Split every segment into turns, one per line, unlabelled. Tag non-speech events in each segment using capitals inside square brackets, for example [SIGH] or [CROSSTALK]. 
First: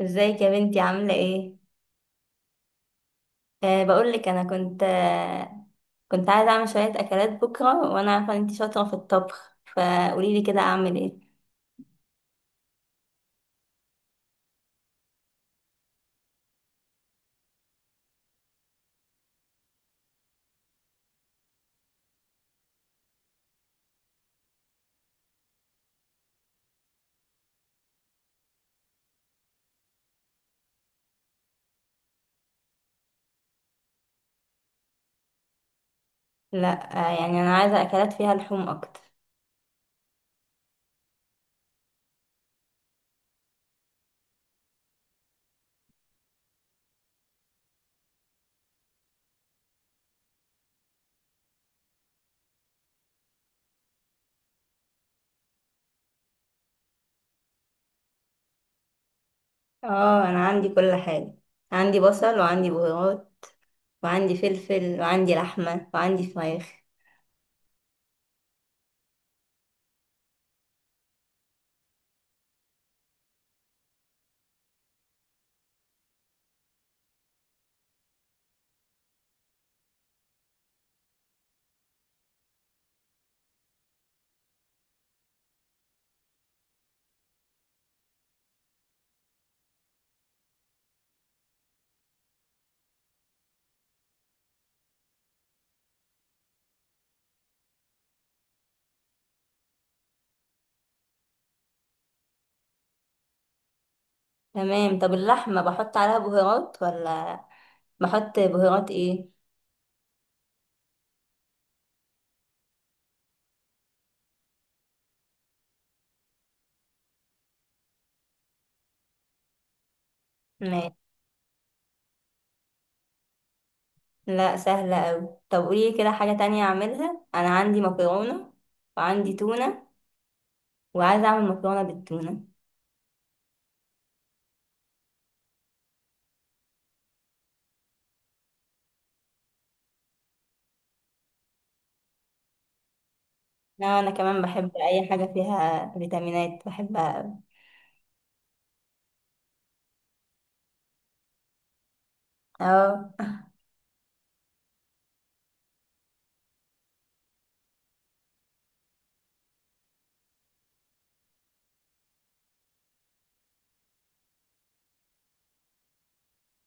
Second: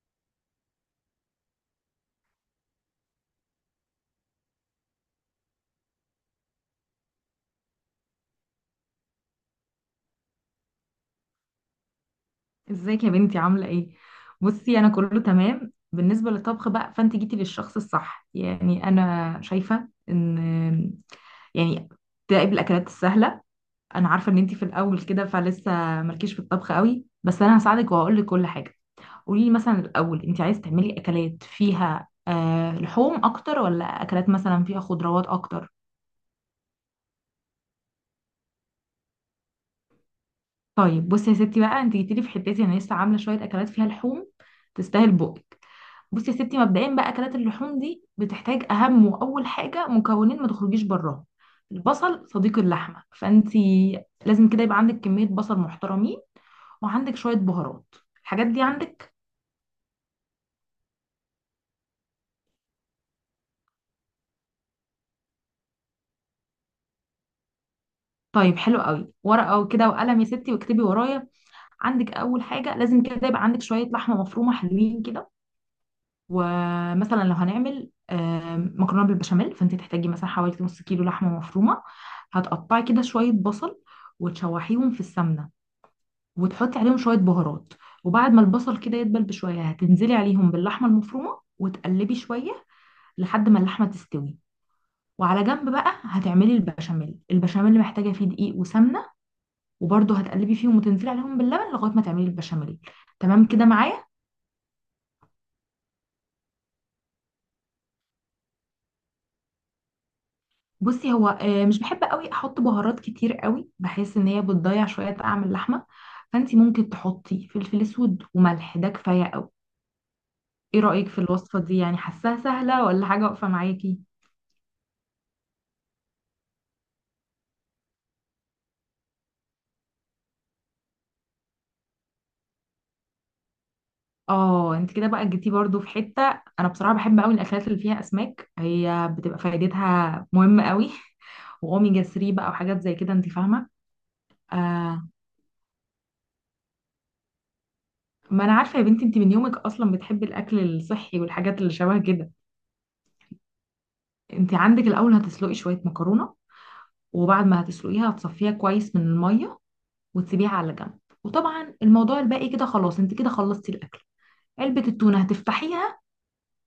ازيك يا بنتي، عاملة ايه؟ بقولك انا كنت أه كنت عايزة اعمل شوية اكلات بكرة، وانا عارفة ان انتي شاطرة في الطبخ، فقوليلي كده اعمل ايه.
ازيك يا بنتي عاملة ايه؟ بصي انا كله تمام بالنسبة للطبخ بقى، فانت جيتي للشخص الصح. يعني انا شايفة ان يعني تراقب الاكلات السهلة. انا عارفة ان انت في الاول كده فلسه، مالكيش في الطبخ قوي، بس انا هساعدك وهقول لك كل حاجة. قولي لي مثلا الاول، انت عايز تعملي اكلات فيها لحوم اكتر ولا اكلات مثلا فيها خضروات اكتر؟
لا أه يعني انا عايزة اكلات فيها لحوم اكتر.
طيب بصي يا ستي بقى، انت جيتي لي في حتتي. انا لسه عاملة شوية اكلات فيها لحوم، تستاهل بقك. بصي يا ستي، مبدئيا بقى اكلات اللحوم دي بتحتاج اهم واول حاجه مكونين ما تخرجيش براهم. البصل صديق اللحمه، فانتي لازم كده يبقى عندك كميه بصل محترمين وعندك شويه بهارات. الحاجات دي عندك؟
اه انا عندي كل حاجة، عندي بصل وعندي بهارات وعندي فلفل وعندي لحمة وعندي فراخ.
طيب حلو قوي، ورقه كده وقلم يا ستي واكتبي ورايا. عندك اول حاجه لازم كده يبقى عندك شويه لحمه مفرومه حلوين كده. ومثلا لو هنعمل مكرونه بالبشاميل، فانت تحتاجي مثلا حوالي نص كيلو لحمه مفرومه. هتقطعي كده شويه بصل وتشوحيهم في السمنه وتحطي عليهم شوية بهارات. وبعد ما البصل كده يدبل بشوية، هتنزلي عليهم باللحمة المفرومة وتقلبي شوية لحد ما اللحمة تستوي. وعلى جنب بقى هتعملي البشاميل. البشاميل محتاجة فيه دقيق وسمنة، وبرده هتقلبي فيهم وتنزلي عليهم باللبن لغاية ما تعملي البشاميل. تمام كده معايا؟
تمام. طب اللحمة بحط عليها بهارات ولا؟ بحط بهارات ايه؟
بصي، هو مش بحب قوي احط بهارات كتير قوي، بحس ان هي بتضيع شوية طعم اللحمة. فانتي ممكن تحطي فلفل اسود وملح، ده كفاية قوي. ايه
ماشي.
رأيك في الوصفة دي؟ يعني حاساها سهلة ولا حاجة واقفة معاكي؟
لا سهلة اوي. طب قولي كده حاجة تانية اعملها، انا عندي مكرونة وعندي تونة وعايزة اعمل مكرونة بالتونة.
اه، انت كده بقى جيتي برضو في حتة. انا بصراحة بحب قوي الاكلات اللي فيها اسماك، هي بتبقى فايدتها مهمة قوي. [LAUGHS] واوميجا 3 بقى وحاجات زي كده انت فاهمة.
لا انا كمان بحب اي
آه،
حاجة فيها فيتامينات، بحبها اوي.
ما انا عارفة يا بنتي انت من يومك اصلا بتحبي الاكل الصحي والحاجات اللي شبه كده.
اه.
انت عندك الاول هتسلقي شوية مكرونة، وبعد ما هتسلقيها هتصفيها كويس من المية وتسيبيها على جنب. وطبعا الموضوع الباقي كده خلاص، انت كده خلصتي الاكل. علبة التونة هتفتحيها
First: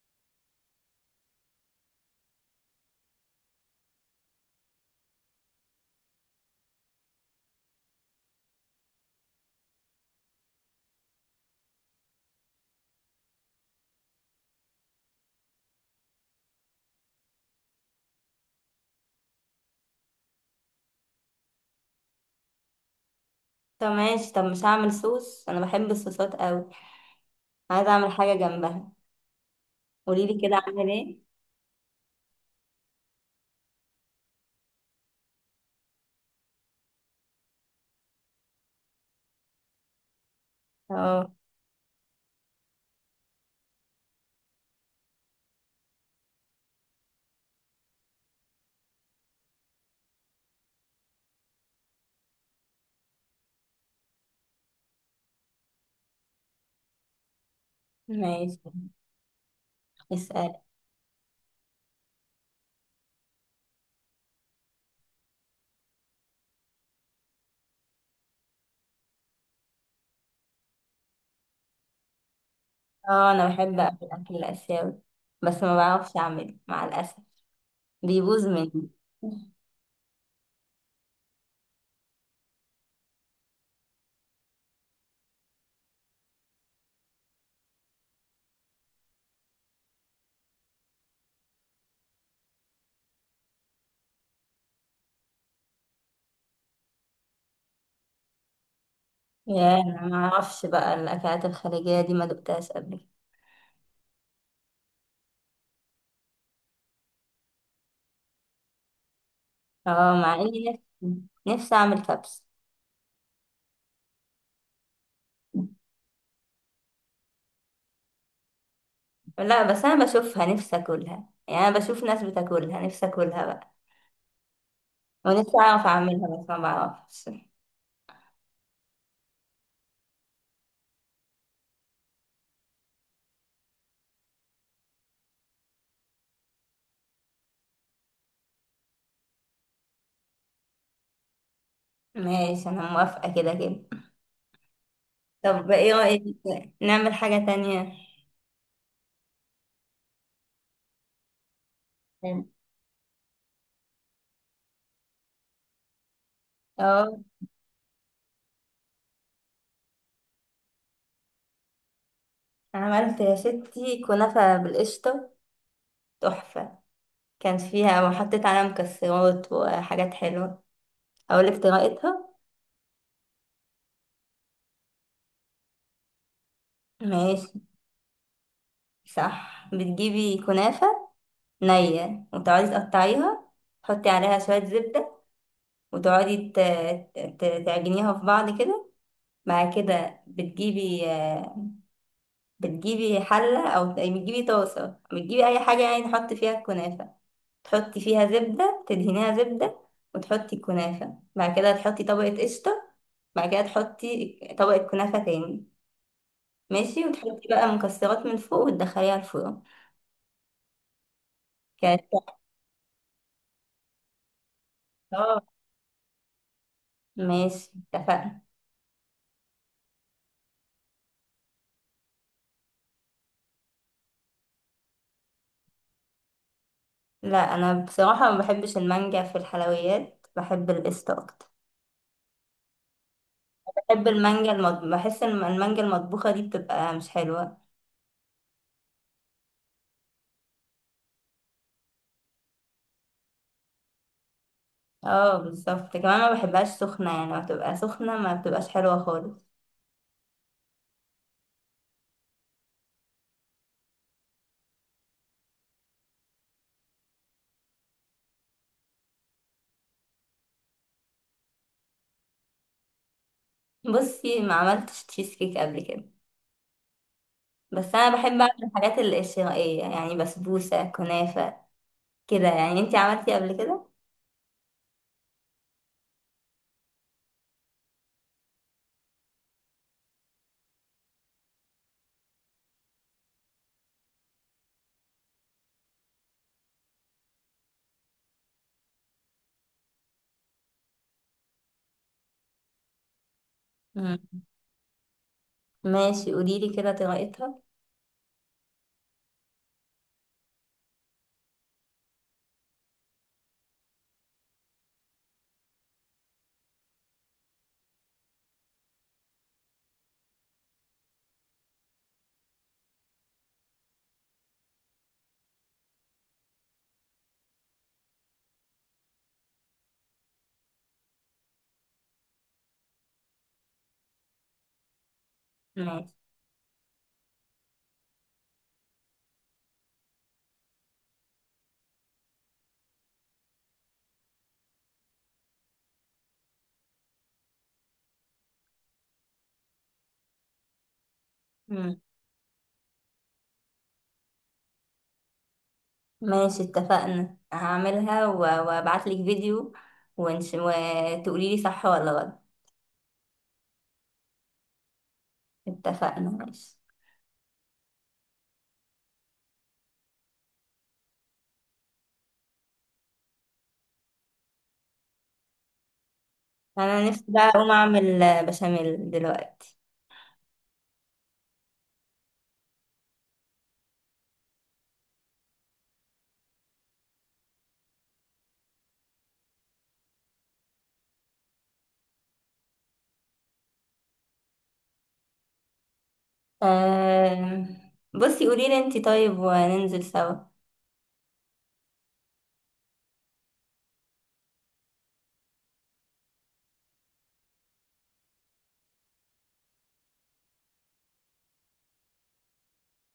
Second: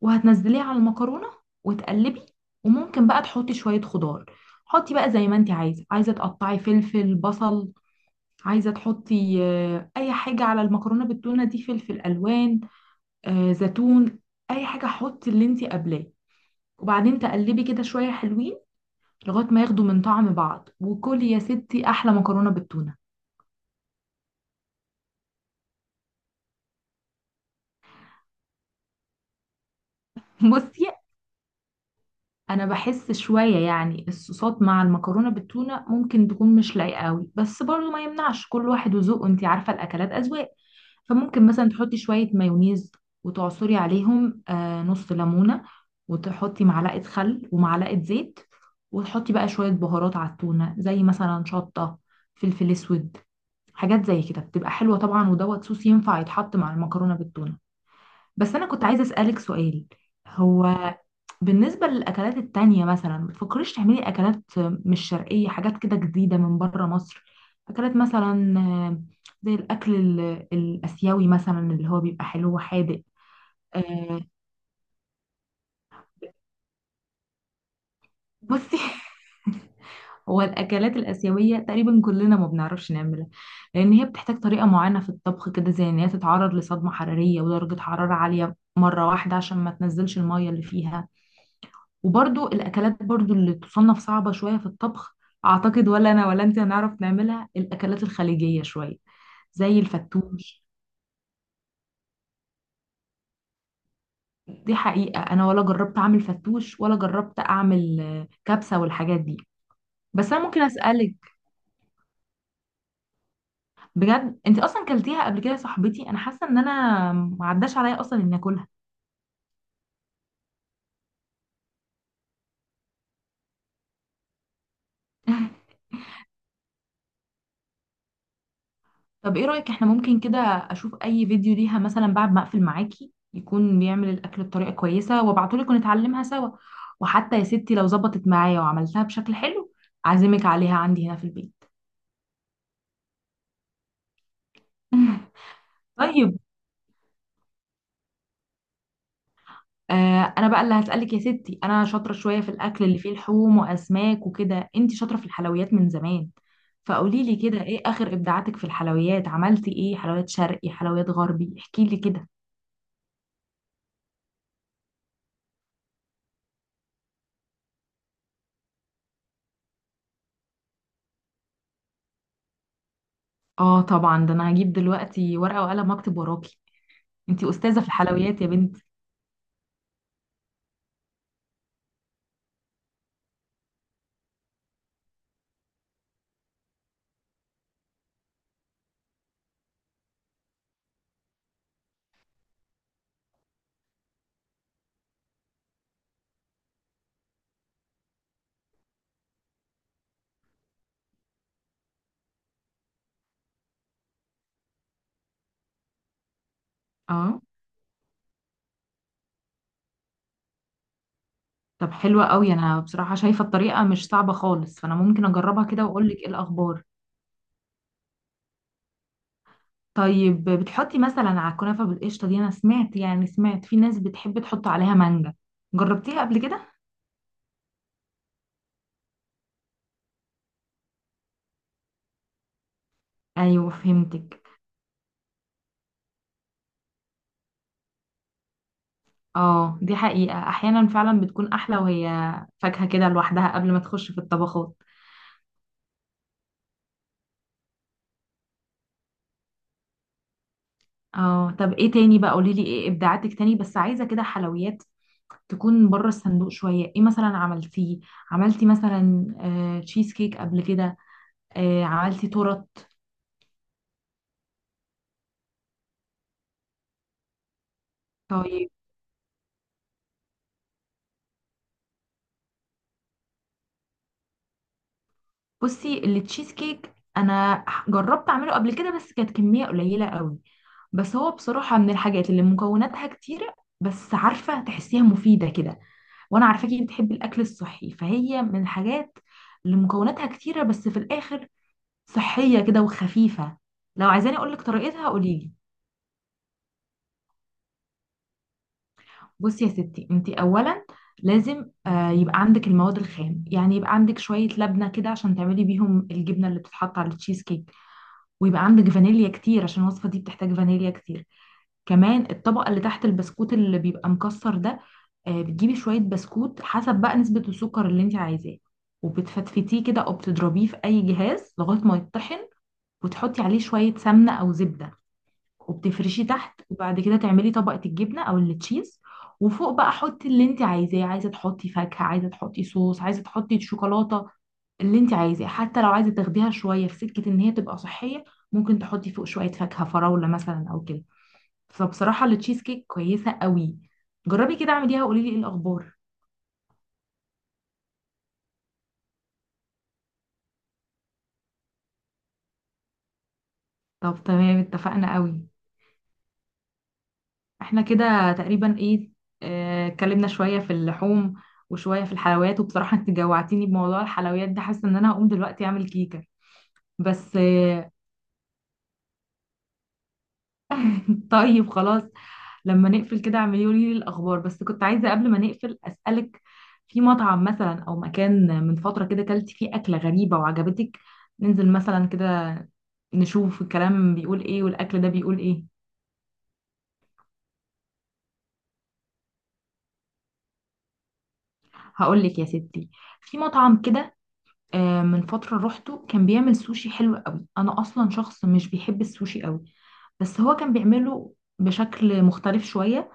وهتنزليها على المكرونه وتقلبي. وممكن بقى تحطي شويه خضار. حطي بقى زي ما انت عايزه. عايزه تقطعي فلفل بصل، عايزه تحطي اي حاجه على المكرونه بالتونه دي، فلفل الوان، زيتون، اي حاجه حطي اللي انت قبلاه. وبعدين تقلبي كده شويه حلوين لغايه ما ياخدوا من طعم بعض، وكلي يا ستي احلى مكرونه بالتونه.
طب ماشي. طب مش هعمل صوص؟ انا بحب الصوصات اوي، عايزة اعمل حاجة جنبها، قوليلي
[LAUGHS]
كده اعمل
بصي،
ايه.
انا بحس شويه يعني الصوصات مع المكرونه بالتونه ممكن تكون مش لايقه قوي، بس برضو ما يمنعش، كل واحد وذوقه، انت عارفه الاكلات اذواق.
اه.
فممكن مثلا تحطي شويه مايونيز، وتعصري عليهم نص ليمونه، وتحطي معلقه خل ومعلقه زيت، وتحطي بقى شويه بهارات على التونه زي مثلا شطه، فلفل اسود، حاجات زي كده بتبقى حلوه. طبعا ودوت صوص ينفع يتحط مع المكرونه بالتونه. بس
ماشي.
انا كنت عايزه اسالك سؤال.
اسأل.
هو بالنسبة للأكلات التانية، مثلا ما تفكريش تعملي أكلات مش شرقية، حاجات كده جديدة من بره مصر؟ أكلات مثلا زي الأكل الآسيوي مثلا اللي هو بيبقى حلو وحادق.
اه انا بحب اكل
آه،
الاكل الاسيوي، بس ما بعرفش اعمله مع الاسف، بيبوظ
بصي،
مني.
[LAUGHS] هو الأكلات الآسيوية تقريبا كلنا ما بنعرفش نعملها، لأن هي بتحتاج طريقة معينة في الطبخ كده، زي إن هي تتعرض لصدمة حرارية ودرجة حرارة عالية مرة واحدة عشان ما تنزلش المية اللي فيها. وبرضو الاكلات اللي تصنف صعبة شوية في الطبخ، اعتقد ولا انا ولا انت هنعرف نعملها. الاكلات الخليجية شوية
يا
زي
انا ما
الفتوش،
اعرفش بقى الاكلات الخليجيه دي، ما دقتهاش قبل كده.
دي حقيقة انا ولا جربت اعمل فتوش ولا جربت اعمل كبسة والحاجات دي.
اه
بس
مع
انا ممكن
اني نفسي
اسالك،
نفسي اعمل كبسه.
بجد انت اصلا كلتيها قبل كده يا صاحبتي؟ انا حاسه ان انا ما عداش عليا اصلا اني اكلها.
لا بس انا بشوفها نفسي اكلها، يعني انا بشوف ناس بتاكلها نفسي اكلها بقى، ونفسي
[LAUGHS]
اعرف اعملها بس ما بعرفش.
طب ايه رأيك، احنا ممكن كده اشوف اي فيديو ليها مثلا بعد ما اقفل معاكي، يكون بيعمل الاكل بطريقة كويسة وابعتهولك ونتعلمها سوا. وحتى يا ستي لو ظبطت معايا وعملتها بشكل حلو، اعزمك عليها عندي هنا في البيت.
ماشي، انا موافقه كده كده.
[LAUGHS]
طب ايه رايك
طيب.
نعمل حاجه تانية؟
انا بقى اللي هسألك يا ستي. انا شاطرة شوية
مم.
في الاكل اللي فيه لحوم واسماك وكده، انتي شاطرة في الحلويات من زمان.
اه.
فقولي لي كده، ايه اخر ابداعاتك في الحلويات؟ عملتي ايه؟ حلويات شرقي، حلويات غربي، احكي لي كده.
عملت يا ستي كنافه بالقشطه، تحفه. كان فيها، وحطيت عليها مكسرات وحاجات حلوه. اقولك طريقتها؟
اه طبعا، ده انا هجيب دلوقتي ورقة وقلم واكتب وراكي.
ماشي.
انتي استاذه في الحلويات يا بنتي.
صح، بتجيبي كنافة نية وتقعدي تقطعيها، تحطي عليها شوية زبدة، وتقعدي تعجنيها في بعض كده. بعد كده بتجيبي بتجيبي حلة أو بتجيبي طاسة، بتجيبي أي حاجة يعني تحطي فيها الكنافة، تحطي فيها زبدة تدهنيها زبدة، وتحطي الكنافة، بعد كده تحطي طبقة قشطة، بعد كده تحطي طبقة كنافة تاني. ماشي،
اه،
وتحطي بقى مكسرات من فوق وتدخليها الفرن.
طب
كانت
حلوه قوي. انا بصراحه شايفه الطريقه مش صعبه خالص، فانا ممكن
تحفة.
اجربها كده واقول لك ايه الاخبار.
ماشي اتفقنا.
طيب بتحطي مثلا على الكنافه بالقشطه دي؟ انا سمعت، يعني سمعت في ناس بتحب تحط عليها مانجا، جربتيها قبل كده؟
لا انا بصراحة ما بحبش المانجا في الحلويات، بحب القشطة اكتر.
ايوه
بحب
فهمتك.
المانجا بحس ان المانجا المطبوخة دي بتبقى مش حلوة.
اه، دي حقيقه احيانا فعلا بتكون احلى وهي فاكهه كده لوحدها قبل ما تخش في الطبخات.
اه بالظبط، كمان ما بحبهاش سخنة، يعني ما بتبقى سخنة ما بتبقاش حلوة خالص.
اه طب ايه تاني بقى، قولي لي ايه ابداعاتك تاني، بس عايزه كده حلويات تكون بره الصندوق شوية. ايه مثلا عملتيه؟ عملتي مثلا تشيز كيك قبل كده؟ عملتي تورت؟
بصي، ما عملتش تشيز كيك قبل كده، بس انا بحب اعمل
طيب
الحاجات الشرقية، يعني بسبوسة، كنافة، كده يعني. انتي عملتي قبل كده؟
بصي، التشيز كيك انا جربت اعمله قبل كده بس كانت كمية قليلة قوي. بس هو بصراحة من الحاجات اللي مكوناتها كتيرة، بس عارفة تحسيها مفيدة كده، وانا عارفاكي بتحبي الاكل الصحي، فهي من الحاجات اللي مكوناتها كتيرة بس في الاخر صحية كده وخفيفة. لو
مم.
عايزاني اقولك طريقتها قوليلي.
ماشي قوليلي كده طريقتها.
بصي يا ستي، انت اولا لازم يبقى عندك المواد الخام. يعني يبقى عندك شويه لبنه كده عشان تعملي بيهم الجبنه اللي بتتحط على التشيز كيك، ويبقى عندك فانيليا كتير عشان الوصفه دي بتحتاج فانيليا كتير. كمان الطبقه اللي تحت، البسكوت اللي بيبقى مكسر ده، بتجيبي شويه بسكوت حسب بقى نسبه السكر اللي انت عايزاه، وبتفتفتيه كده او بتضربيه في اي جهاز لغايه ما يطحن، وتحطي عليه شويه سمنه او زبده
ماشي.
وبتفرشيه تحت، وبعد كده تعملي طبقة الجبنة او التشيز. وفوق بقى حطي اللي انت عايزاه، عايزة تحطي فاكهة، عايزة تحطي صوص، عايزة تحطي شوكولاتة، اللي انت عايزاه. حتى لو عايزة تاخديها شوية في سكة ان هي تبقى صحية، ممكن تحطي فوق شوية فاكهة، فراولة مثلا او كده. فبصراحة التشيز كيك كويسة قوي، جربي كده اعمليها وقولي لي ايه الاخبار.
ماشي اتفقنا، هعملها وابعتلك فيديو، وتقولي لي صح ولا غلط.
طب تمام، اتفقنا قوي.
اتفقنا ماشي.
احنا كده تقريبا ايه، اتكلمنا شوية في اللحوم وشوية في الحلويات. وبصراحة انت جوعتيني بموضوع الحلويات ده، حاسة ان انا هقوم دلوقتي اعمل كيكة.
انا نفسي
بس
بقى اقوم اعمل بشاميل دلوقتي.
[LAUGHS] طيب خلاص، لما نقفل كده اعملي لي الاخبار. بس كنت عايزة قبل ما نقفل اسألك، في مطعم مثلا او مكان من فترة كده كلتي فيه اكلة غريبة وعجبتك؟ ننزل مثلا كده نشوف الكلام بيقول ايه والاكل ده بيقول ايه.
بصي قولي لي انتي، طيب وننزل سوا.
هقول لك يا ستي، في مطعم كده من فترة روحته كان بيعمل سوشي حلو قوي. أنا أصلا شخص مش بيحب السوشي قوي، بس هو كان بيعمله بشكل مختلف شوية.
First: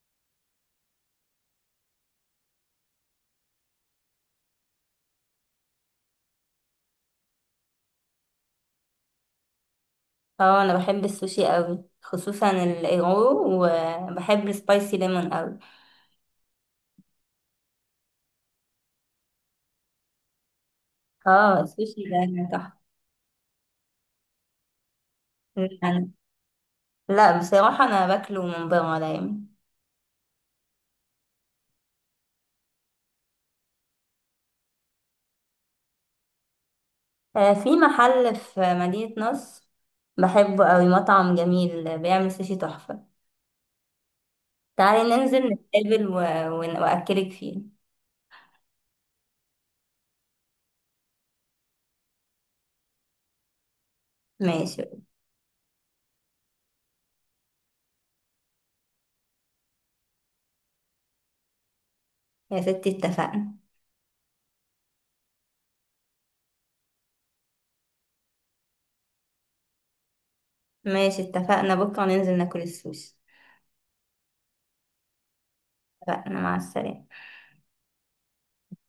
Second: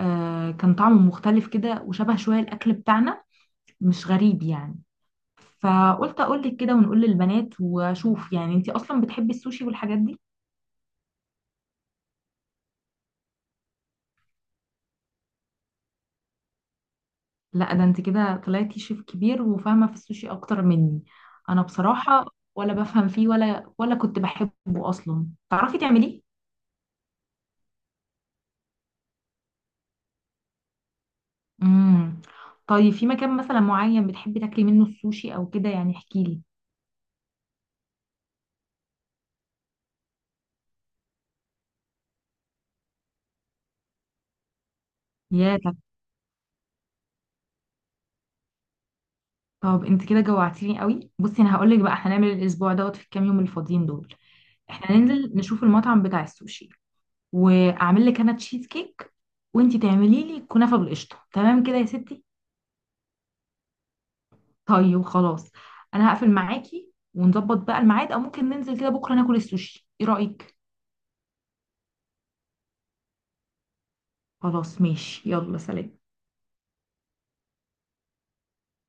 كان طعمه مختلف كده وشبه شوية الأكل بتاعنا، مش غريب يعني. فقلت أقولك كده ونقول للبنات وأشوف. يعني أنتي أصلا بتحبي السوشي والحاجات دي؟
اه انا بحب السوشي قوي، خصوصا الايغو، وبحب السبايسي ليمون قوي.
لا، ده أنت كده طلعتي شيف كبير وفاهمة في السوشي أكتر مني.
اه
أنا
السوشي
بصراحة
ده
ولا
تحفه.
بفهم فيه ولا كنت بحبه أصلا. تعرفي
يعني،
تعمليه؟
لا بصراحه انا باكله من بره دايما.
امم طيب، في مكان مثلا معين بتحبي تاكلي منه السوشي او كده يعني، احكي لي.
في محل في مدينة نصر بحبه قوي، مطعم جميل بيعمل سوشي تحفة. تعالي ننزل
يا طب
نتقابل وأكلك فيه.
طب انت كده جوعتيني قوي. بصي انا هقول لك بقى، احنا هنعمل الاسبوع دوت في الكام يوم الفاضيين دول،
ماشي
احنا ننزل نشوف المطعم بتاع السوشي، واعمل لك انا تشيز كيك، وانت تعملي لي كنافه بالقشطه، تمام كده يا ستي؟
يا ستي اتفقنا.
طيب خلاص، انا هقفل معاكي ونظبط بقى الميعاد، او ممكن ننزل كده بكره ناكل السوشي، ايه رايك؟
ماشي اتفقنا، بكرة ننزل ناكل السوشي.
خلاص ماشي، يلا سلام.
اتفقنا، مع السلامة.